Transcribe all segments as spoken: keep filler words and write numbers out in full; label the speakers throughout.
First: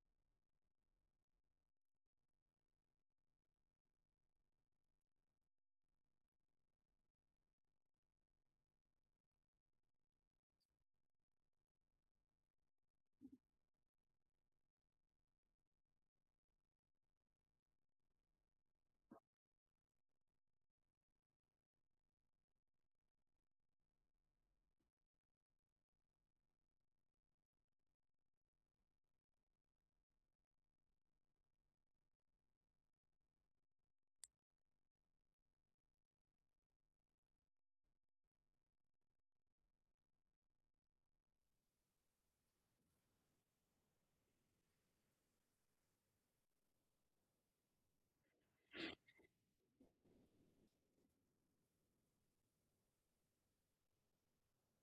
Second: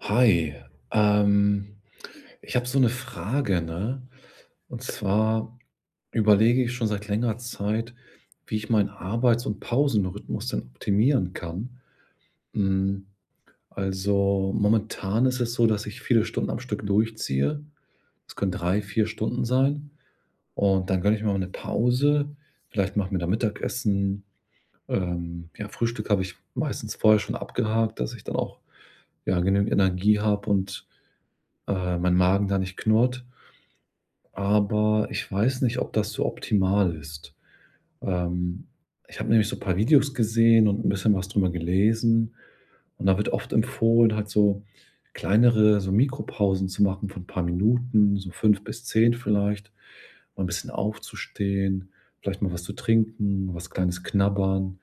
Speaker 1: Hi, ähm, ich habe so eine Frage, ne? Und zwar überlege ich schon seit längerer Zeit, wie ich meinen Arbeits und Pausenrhythmus denn optimieren kann. Hm, also, momentan ist es so, dass ich viele Stunden am Stück durchziehe. Das können drei, vier Stunden sein. Und dann gönne ich mir mal eine Pause. Vielleicht mache ich mir da Mittagessen. Ähm, ja, Frühstück habe ich meistens vorher schon abgehakt, dass ich dann auch, ja, genügend Energie habe und äh, mein Magen da nicht knurrt. Aber ich weiß nicht, ob das so optimal ist. Ähm, Ich habe nämlich so ein paar Videos gesehen und ein bisschen was drüber gelesen. Und da wird oft empfohlen, halt so kleinere so Mikropausen zu machen von ein paar Minuten, so fünf bis zehn vielleicht, mal ein bisschen aufzustehen, vielleicht mal was zu trinken, was Kleines knabbern,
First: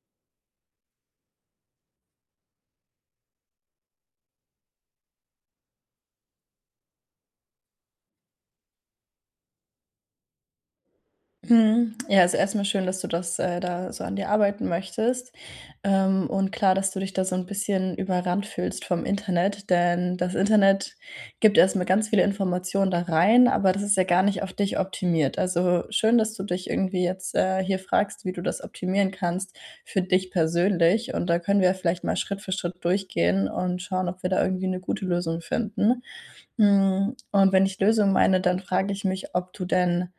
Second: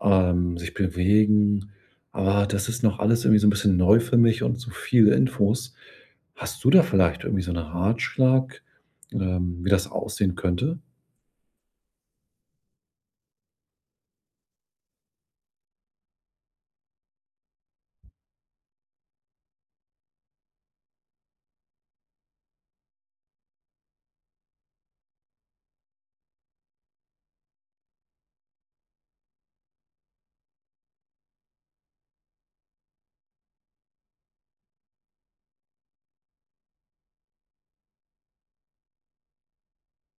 Speaker 1: ähm, sich bewegen. Aber das ist noch alles irgendwie so ein bisschen neu für mich und so viele Infos. Hast du da vielleicht irgendwie so einen Ratschlag, ähm, wie das aussehen könnte?
Speaker 2: Mhm. Ja, also erstmal schön, dass du das, äh, da so an dir arbeiten möchtest. Ähm, und klar, dass du dich da so ein bisschen überrannt fühlst vom Internet, denn das Internet gibt erstmal ganz viele Informationen da rein, aber das ist ja gar nicht auf dich optimiert. Also, schön, dass du dich irgendwie jetzt, äh, hier fragst, wie du das optimieren kannst für dich persönlich. Und da können wir ja vielleicht mal Schritt für Schritt durchgehen und schauen, ob wir da irgendwie eine gute Lösung finden. Hm, und wenn ich Lösung meine, dann frage ich mich, ob du denn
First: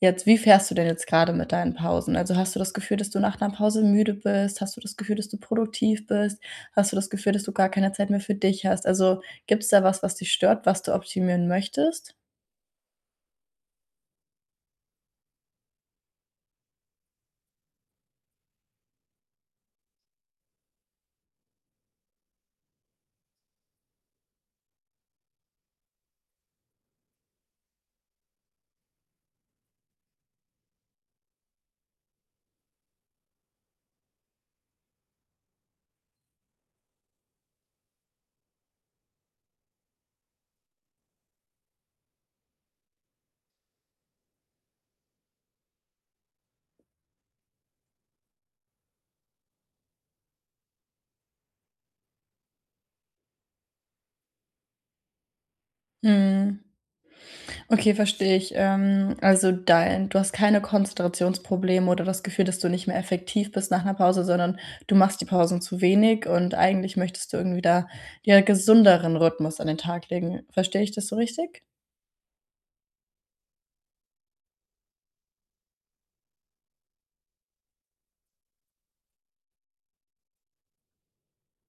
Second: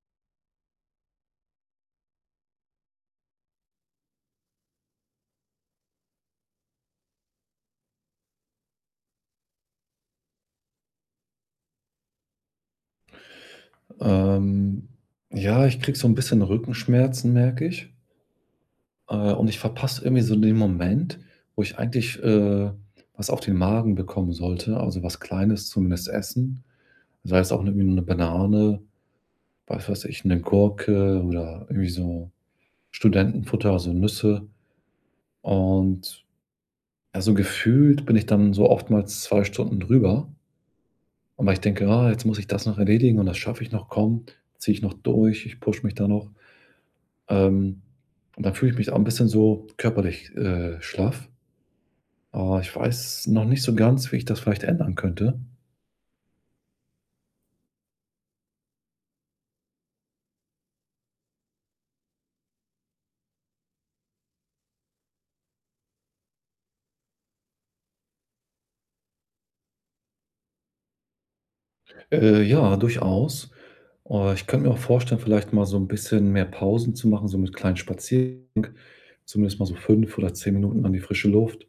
Speaker 2: Jetzt, wie fährst du denn jetzt gerade mit deinen Pausen? Also, hast du das Gefühl, dass du nach einer Pause müde bist? Hast du das Gefühl, dass du produktiv bist? Hast du das Gefühl, dass du gar keine Zeit mehr für dich hast? Also, gibt es da was, was dich stört, was du optimieren möchtest?
Speaker 1: Ähm, ja, ich krieg so ein bisschen Rückenschmerzen, merke ich. Äh, und ich verpasse irgendwie so den Moment, wo ich eigentlich, äh, was auf den Magen bekommen sollte, also was Kleines zumindest essen. Sei es auch irgendwie nur eine Banane, was weiß ich, eine Gurke oder irgendwie so Studentenfutter, also Nüsse. Und ja, so gefühlt bin ich dann so oftmals zwei Stunden drüber. Und weil ich denke: „Ah, jetzt muss ich das noch erledigen und das schaffe ich noch. Komm, ziehe ich noch durch. Ich pushe mich da noch.“ Ähm, und dann fühle ich mich auch ein bisschen so körperlich, äh, schlaff. Aber ich weiß noch nicht so ganz, wie ich das vielleicht ändern könnte.
Speaker 2: Mhm. Okay, verstehe ich. Ähm, also, dein du hast keine Konzentrationsprobleme oder das Gefühl, dass du nicht mehr effektiv bist nach einer Pause, sondern du machst die Pausen zu wenig und eigentlich möchtest du irgendwie da, ja, gesünderen Rhythmus an den Tag legen. Verstehe ich das so richtig?
Speaker 1: Äh, ja, durchaus. Oh, ich könnte mir auch vorstellen, vielleicht mal so ein bisschen mehr Pausen zu machen, so mit kleinen Spaziergängen, zumindest mal so fünf oder zehn Minuten an die frische Luft,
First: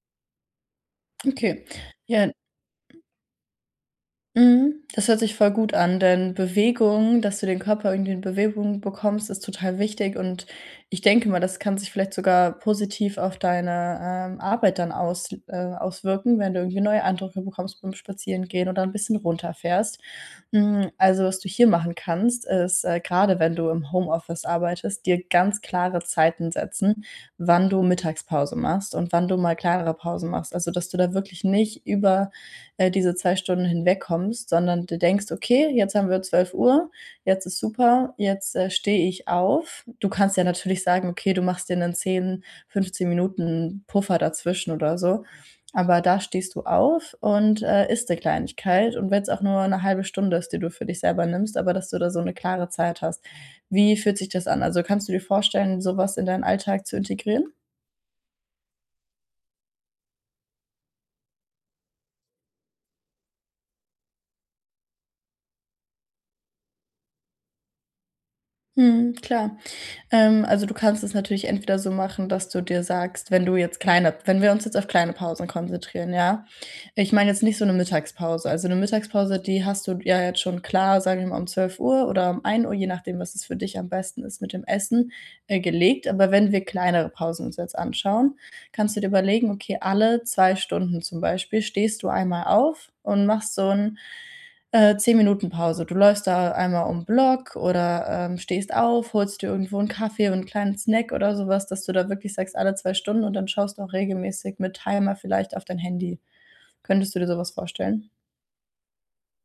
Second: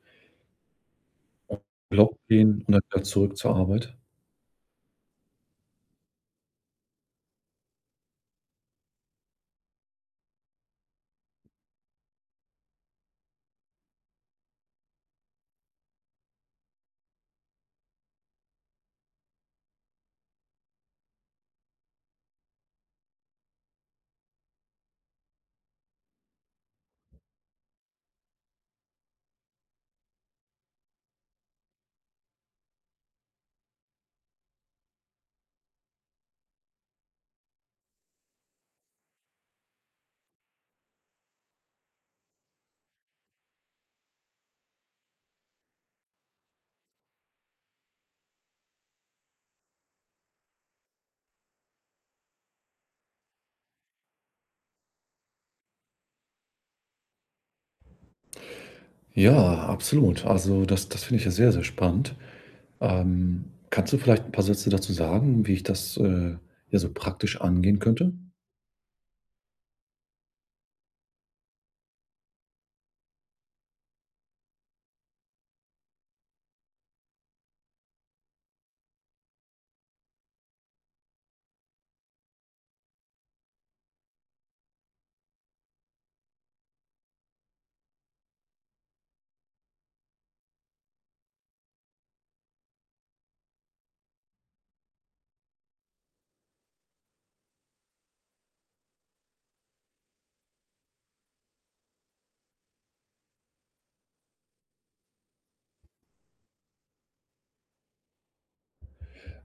Speaker 2: Okay.
Speaker 1: Block
Speaker 2: Ja,
Speaker 1: gehen und dann wieder zurück zur Arbeit.
Speaker 2: mhm, das hört sich voll gut an, denn Bewegung dass du den Körper irgendwie in Bewegung bekommst, ist total wichtig, und ich denke mal, das kann sich vielleicht sogar positiv auf deine, ähm, Arbeit dann aus äh, auswirken, wenn du irgendwie neue Eindrücke bekommst beim Spazierengehen oder ein bisschen runterfährst. Hm, also, was du hier machen kannst, ist, äh, grade wenn du im Homeoffice arbeitest, dir ganz klare Zeiten setzen, wann du Mittagspause machst und wann du mal kleinere Pausen machst. Also, dass du da wirklich nicht über äh, diese zwei Stunden hinwegkommst, sondern du denkst, okay, jetzt haben wir zwölf Uhr, jetzt ist super, jetzt äh, stehe ich auf. Du kannst ja natürlich sagen, okay, du machst dir einen zehn, fünfzehn Minuten Puffer dazwischen oder so. Aber da stehst du auf und äh, isst eine Kleinigkeit. Und wenn es auch nur eine halbe Stunde ist, die du für dich selber nimmst, aber dass du da so eine klare Zeit hast. Wie fühlt sich das an? Also, kannst du dir vorstellen, sowas in deinen Alltag zu integrieren?
Speaker 1: Ja, absolut. Also, das das finde ich ja sehr, sehr spannend. Ähm, Kannst du vielleicht ein paar Sätze dazu sagen, wie ich das, äh, ja, so praktisch angehen könnte?
Speaker 2: Mhm, klar. Ähm, also, du kannst es natürlich entweder so machen, dass du dir sagst, wenn du jetzt kleine wenn wir uns jetzt auf kleine Pausen konzentrieren, ja? Ich meine jetzt nicht so eine Mittagspause. Also, eine Mittagspause, die hast du ja jetzt schon klar, sagen wir mal, um zwölf Uhr oder um ein Uhr, je nachdem, was es für dich am besten ist mit dem Essen, äh, gelegt. Aber wenn wir kleinere Pausen uns jetzt anschauen, kannst du dir überlegen, okay, alle zwei Stunden zum Beispiel stehst du einmal auf und machst so ein äh, zehn Minuten Pause. Du läufst da einmal um 'n Block oder, ähm, stehst auf, holst dir irgendwo einen Kaffee und einen kleinen Snack oder sowas, dass du da wirklich sagst, alle zwei Stunden, und dann schaust du auch regelmäßig mit Timer vielleicht auf dein Handy. Könntest du dir sowas vorstellen?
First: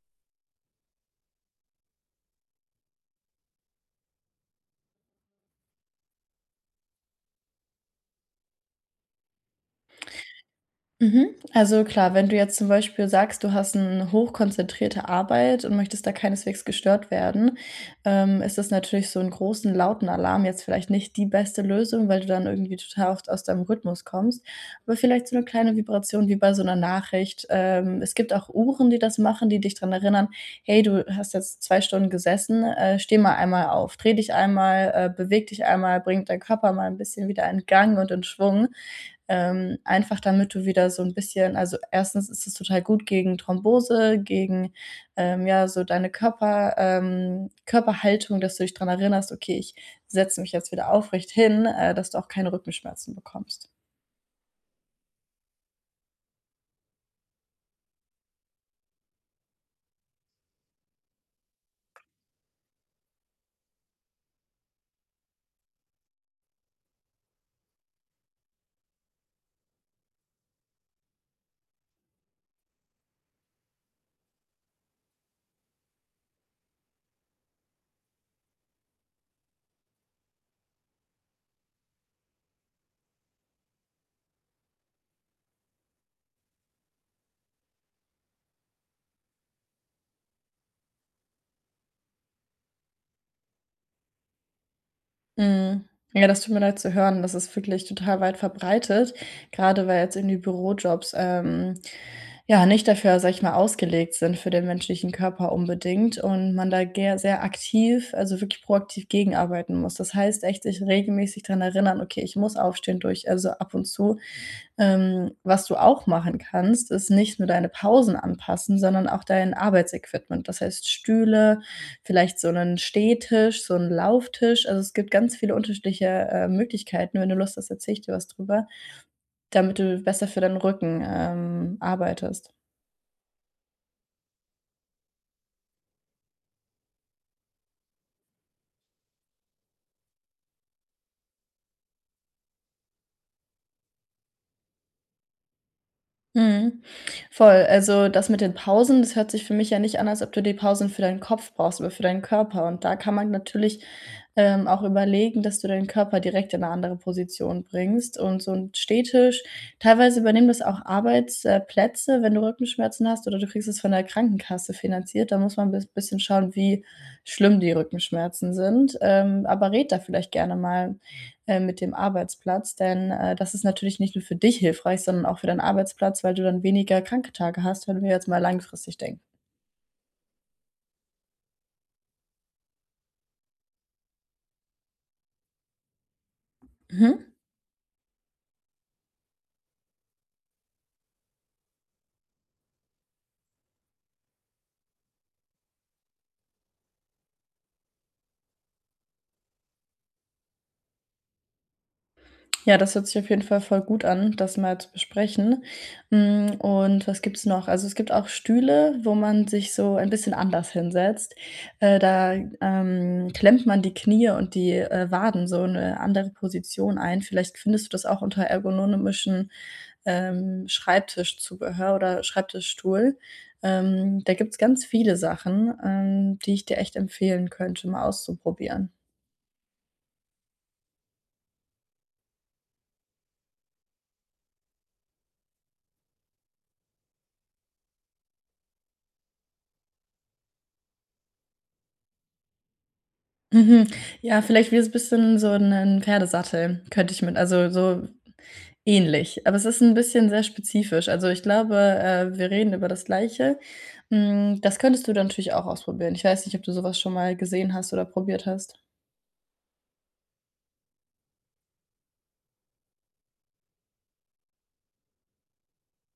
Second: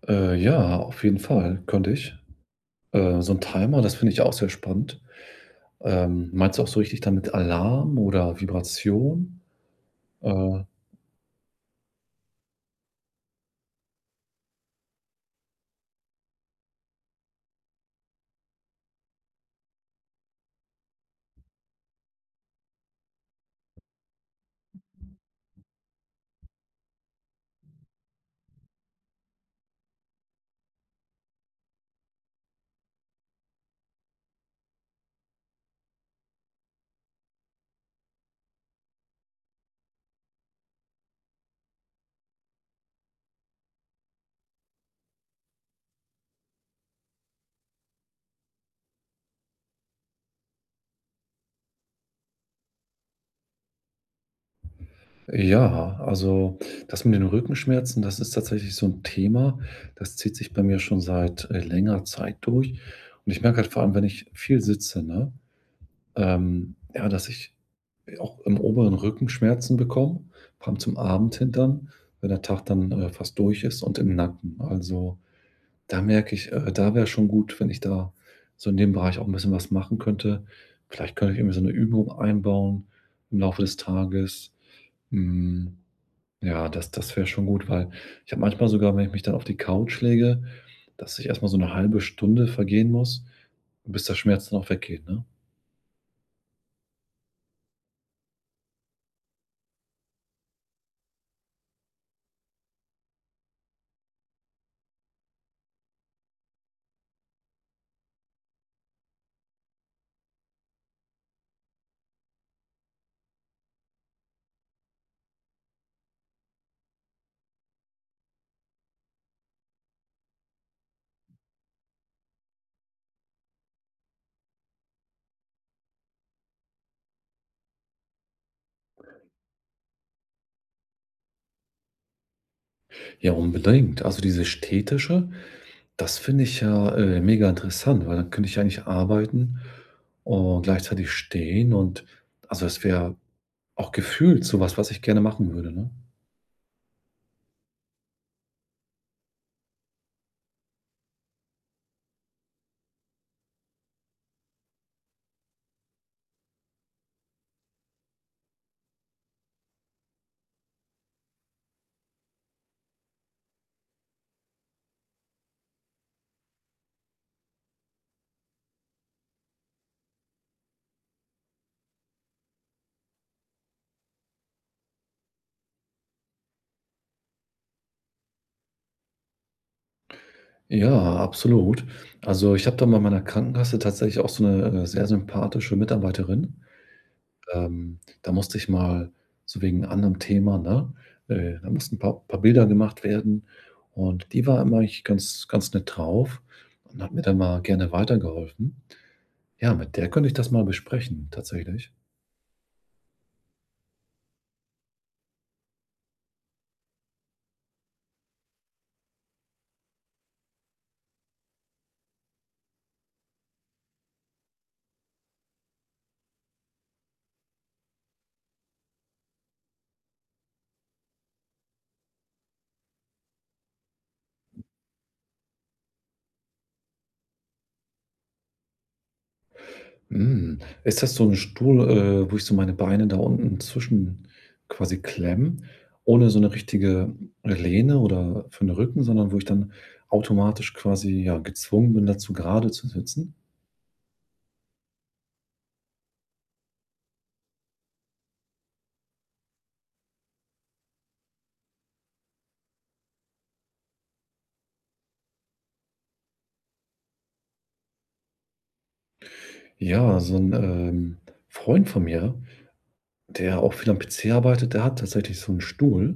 Speaker 1: Äh, ja, auf jeden Fall könnte ich. Äh, so ein Timer, das finde ich auch sehr spannend. Ähm, meinst du auch so richtig damit Alarm oder Vibration? Äh,
Speaker 2: Mhm. Also klar, wenn du jetzt zum Beispiel sagst, du hast eine hochkonzentrierte Arbeit und möchtest da keineswegs gestört werden, ähm, ist das natürlich so einen großen, lauten Alarm jetzt vielleicht nicht die beste Lösung, weil du dann irgendwie total oft aus deinem Rhythmus kommst. Aber vielleicht so eine kleine Vibration wie bei so einer Nachricht. Ähm, es gibt auch Uhren, die das machen, die dich dran erinnern: „Hey, du hast jetzt zwei Stunden gesessen, äh, steh mal einmal auf. Dreh dich einmal, äh, beweg dich einmal, bring deinen Körper mal ein bisschen wieder in Gang und in Schwung." ähm, einfach damit du wieder so ein bisschen, also, erstens ist es total gut gegen Thrombose, gegen, ähm, ja, so deine Körper ähm, Körperhaltung, dass du dich dran erinnerst: „Okay, ich setze mich jetzt wieder aufrecht hin", äh, dass du auch keine Rückenschmerzen bekommst.
Speaker 1: ja, also, das mit den Rückenschmerzen, das ist tatsächlich so ein Thema, das zieht sich bei mir schon seit, äh, längerer Zeit durch. Und ich merke halt vor allem, wenn ich viel sitze, ne? Ähm, ja, dass ich auch im oberen Rücken Schmerzen bekomme, vor allem zum Abend hin dann, wenn der Tag dann, äh, fast durch ist und im Nacken. Also, da merke ich, äh, da wäre schon gut, wenn ich da so in dem Bereich auch ein bisschen was machen könnte. Vielleicht könnte ich irgendwie so eine Übung einbauen im Laufe des Tages. Hm, ja, das das wäre schon gut, weil ich habe manchmal sogar, wenn ich mich dann auf die Couch lege, dass ich erstmal so eine halbe Stunde vergehen muss, bis der Schmerz dann auch weggeht, ne?
Speaker 2: Mhm. Ja, das tut mir leid zu hören. Das ist wirklich total weit verbreitet, gerade weil jetzt irgendwie Bürojobs, ähm, ja, nicht dafür, sage ich mal, ausgelegt sind für den menschlichen Körper unbedingt, und man da ger sehr aktiv, also wirklich proaktiv gegenarbeiten muss. Das heißt echt, sich regelmäßig daran erinnern: „Okay, ich muss aufstehen durch", also ab und zu, ähm, was du auch machen kannst, ist nicht nur deine Pausen anpassen, sondern auch dein Arbeitsequipment. Das heißt Stühle, vielleicht so einen Stehtisch, so einen Lauftisch. Also, es gibt ganz viele unterschiedliche, äh, Möglichkeiten. Wenn du Lust hast, erzähle ich dir was drüber, damit du besser für deinen Rücken, ähm, arbeitest.
Speaker 1: Ja, unbedingt. Also diese Städtische, das finde ich ja, äh, mega interessant, weil dann könnte ich ja eigentlich arbeiten und gleichzeitig stehen und also es wäre auch gefühlt so was, was ich gerne machen würde, ne?
Speaker 2: Mhm. Voll. Also, das mit den Pausen, das hört sich für mich ja nicht an, als ob du die Pausen für deinen Kopf brauchst, aber für deinen Körper. Und da kann man natürlich, ähm, auch überlegen, dass du deinen Körper direkt in eine andere Position bringst, und so 'n Stehtisch, teilweise übernehmen das auch Arbeitsplätze, wenn du Rückenschmerzen hast, oder du kriegst es von der Krankenkasse finanziert. Da muss man ein bisschen schauen, wie schlimm die Rückenschmerzen sind, ähm, aber red da vielleicht gerne mal äh, mit dem Arbeitsplatz, denn, äh, das ist natürlich nicht nur für dich hilfreich, sondern auch für deinen Arbeitsplatz, weil du dann weniger Kranktage hast, wenn wir jetzt mal langfristig denken.
Speaker 1: Ja, absolut. Also, ich habe da bei meiner Krankenkasse tatsächlich auch so eine äh, sehr sympathische Mitarbeiterin.
Speaker 2: Mhm.
Speaker 1: Ähm, da musste ich mal so wegen anderem Thema, ne, äh da mussten ein paar paar Bilder gemacht werden und die war immer eigentlich ganz ganz nett drauf und hat mir da mal gerne weitergeholfen. Ja, mit der könnte ich das mal besprechen, tatsächlich.
Speaker 2: Ja, das hört sich auf jeden Fall voll gut an, das mal zu besprechen. Hm, und was gibt's noch? Also, es gibt auch Stühle, wo man sich so ein bisschen anders hinsetzt. Äh, da, ähm, klemmt man die Knie und die, äh, Waden so in 'ne andere Position ein. Vielleicht findest du das auch unter ergonomischen, ähm, Schreibtischzubehör oder Schreibtischstuhl. Ähm, da gibt's ganz viele Sachen, ähm, die ich dir echt empfehlen könnte, mal auszuprobieren.
Speaker 1: Hm, ist das so 'n Stuhl, äh, wo ich so meine Beine da unten zwischen quasi klemme, ohne so 'ne richtige Lehne oder für 'n Rücken, sondern wo ich dann automatisch quasi, ja, gezwungen bin, dazu gerade zu sitzen?
Speaker 2: Mhm. Ja, vielleicht wie es bisschen so 'nen Pferdesattel könnte ich mit, also, so ähnlich. Aber es ist 'n bisschen sehr spezifisch. Also, ich glaube, äh, wir reden über das Gleiche. Hm, das könntest du dann natürlich auch ausprobieren. Ich weiß nicht, ob du so was schon mal gesehen hast oder probiert hast.
Speaker 1: Ja, so 'n, ähm, Freund von mir, der auch viel am P C arbeitet, der hat tatsächlich so 'n Stuhl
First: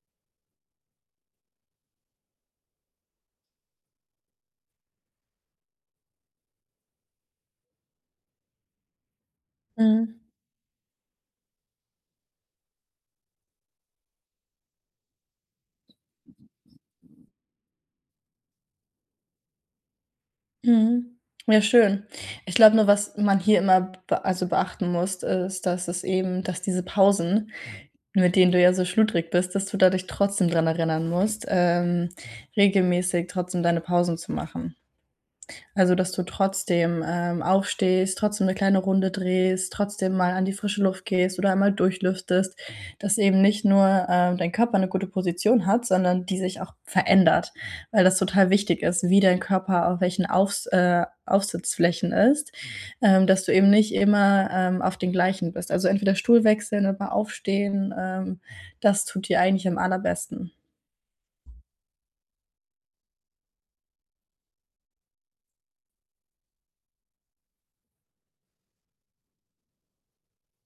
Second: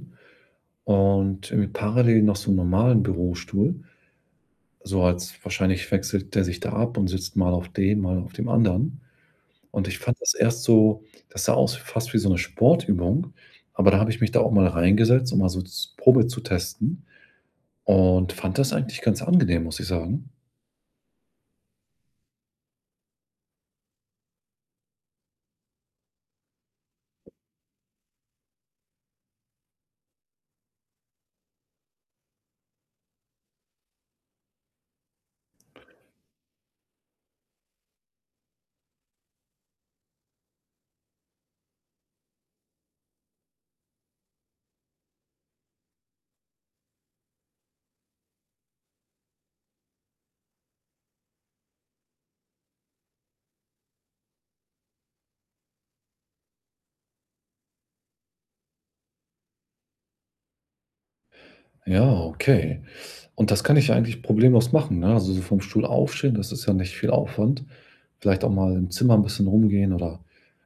Speaker 1: und irgendwie parallel noch so 'n normalen Bürostuhl. So als wahrscheinlich wechselt der sich da ab und sitzt mal auf dem, mal auf dem anderen. Und ich fand
Speaker 2: Mhm.
Speaker 1: das erst so, das sah aus fast wie so 'ne Sportübung, aber da habe ich mich da auch mal reingesetzt, um mal so z Probe zu testen und fand das eigentlich ganz angenehm, muss ich sagen.
Speaker 2: Mhm. Ja, schön. Ich glaube nur, was man hier immer be also, beachten muss, ist, dass es eben dass diese Pausen, mit denen du ja so schludrig bist, dass du da dich trotzdem dran erinnern musst, ähm, regelmäßig trotzdem deine Pausen zu machen. Also, dass du trotzdem, ähm, aufstehst, trotzdem eine kleine Runde drehst, trotzdem mal an die frische Luft gehst oder einmal durchlüftest, dass eben nicht nur, ähm, dein Körper eine gute Position hat, sondern die sich auch verändert, weil das total wichtig ist, wie dein Körper auf welchen Aufs äh, Aufsitzflächen ist, ähm, dass du eben nicht immer, ähm, auf den gleichen bist. Also, entweder Stuhl wechseln oder aufstehen, ähm, das tut dir eigentlich am allerbesten.
Speaker 1: Ja, okay. Und das kann ich ja eigentlich problemlos machen, ne? Also, so vom Stuhl aufstehen, das ist ja nicht viel Aufwand. Vielleicht auch mal im Zimmer 'n bisschen rumgehen oder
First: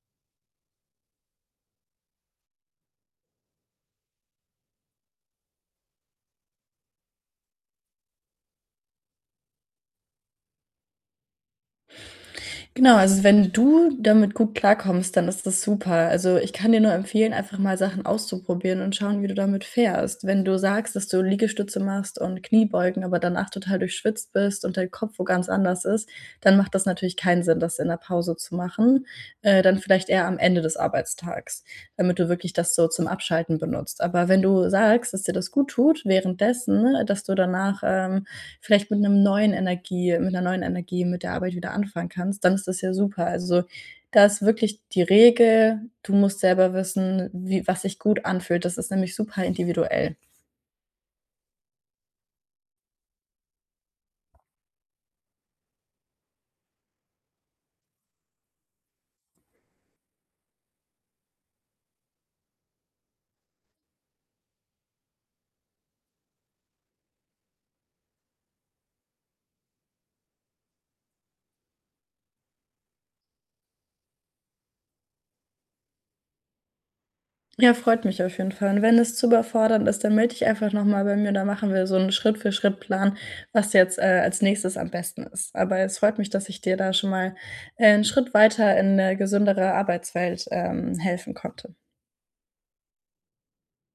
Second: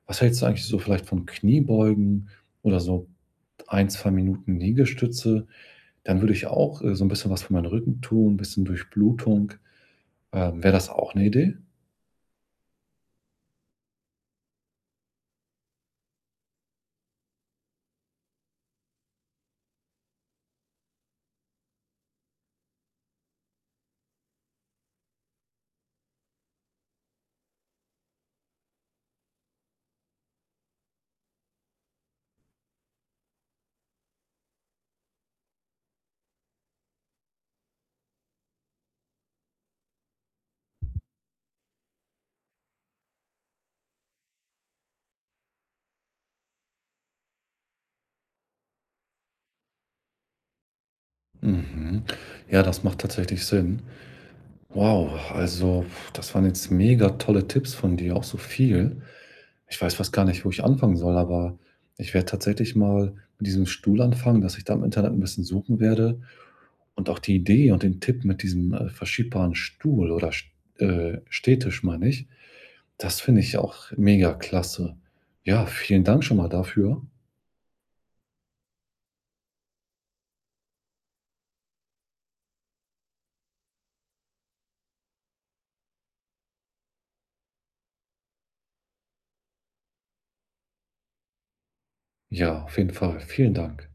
Speaker 1: was hältst du eigentlich so vielleicht von Kniebeugen oder so ein zwei Minuten Liegestütze? Dann würde ich auch, äh, so 'n bisschen was für meinen Rücken tun, bisschen Durchblutung. Ähm, wäre das auch 'ne Idee?
Speaker 2: Genau, also wenn du damit gut klarkommst, dann ist das super. Also, ich kann dir nur empfehlen, einfach mal Sachen auszuprobieren und schauen, wie du damit fährst. Wenn du sagst, dass du Liegestütze machst und Kniebeugen, aber danach total durchschwitzt bist und dein Kopf wo ganz anders ist, dann macht das natürlich keinen Sinn, das in der Pause zu machen. Äh, dann vielleicht eher am Ende des Arbeitstags, damit du wirklich das so zum Abschalten benutzt. Aber wenn du sagst, dass dir das gut tut, währenddessen, ne, dass du danach ähm, vielleicht mit einem neuen Energie mit einer neuen Energie mit der Arbeit wieder anfangen kannst, dann ist das ja super. Also, da ist wirklich die Regel, du musst selber wissen, wie, was sich gut anfühlt. Das ist nämlich super individuell.
Speaker 1: Mhm. Ja, das macht tatsächlich Sinn. Wow, also, pf, das waren jetzt mega tolle Tipps von dir, auch so viel. Ich weiß fast gar nicht, wo ich anfangen soll, aber ich werde tatsächlich mal mit diesem Stuhl anfangen, dass ich da im Internet ein bisschen suchen werde und auch die Idee und den Tipp mit diesem, äh, verschiebbaren Stuhl oder st äh, Stehtisch, meine ich. Das finde ich auch mega klasse. Ja, vielen Dank schon mal dafür.
Speaker 2: Ja, freut mich auf jeden Fall. Und wenn es zu überfordernd ist, dann melde dich einfach noch mal bei mir, da machen wir so einen Schritt-für-Schritt-Plan, was jetzt, äh, als Nächstes am besten ist. Aber es freut mich, dass ich dir da schon mal, äh, 'n Schritt weiter in 'ne gesündere Arbeitswelt, ähm, helfen konnte.
Speaker 1: Ja, auf jeden Fall. Vielen Dank.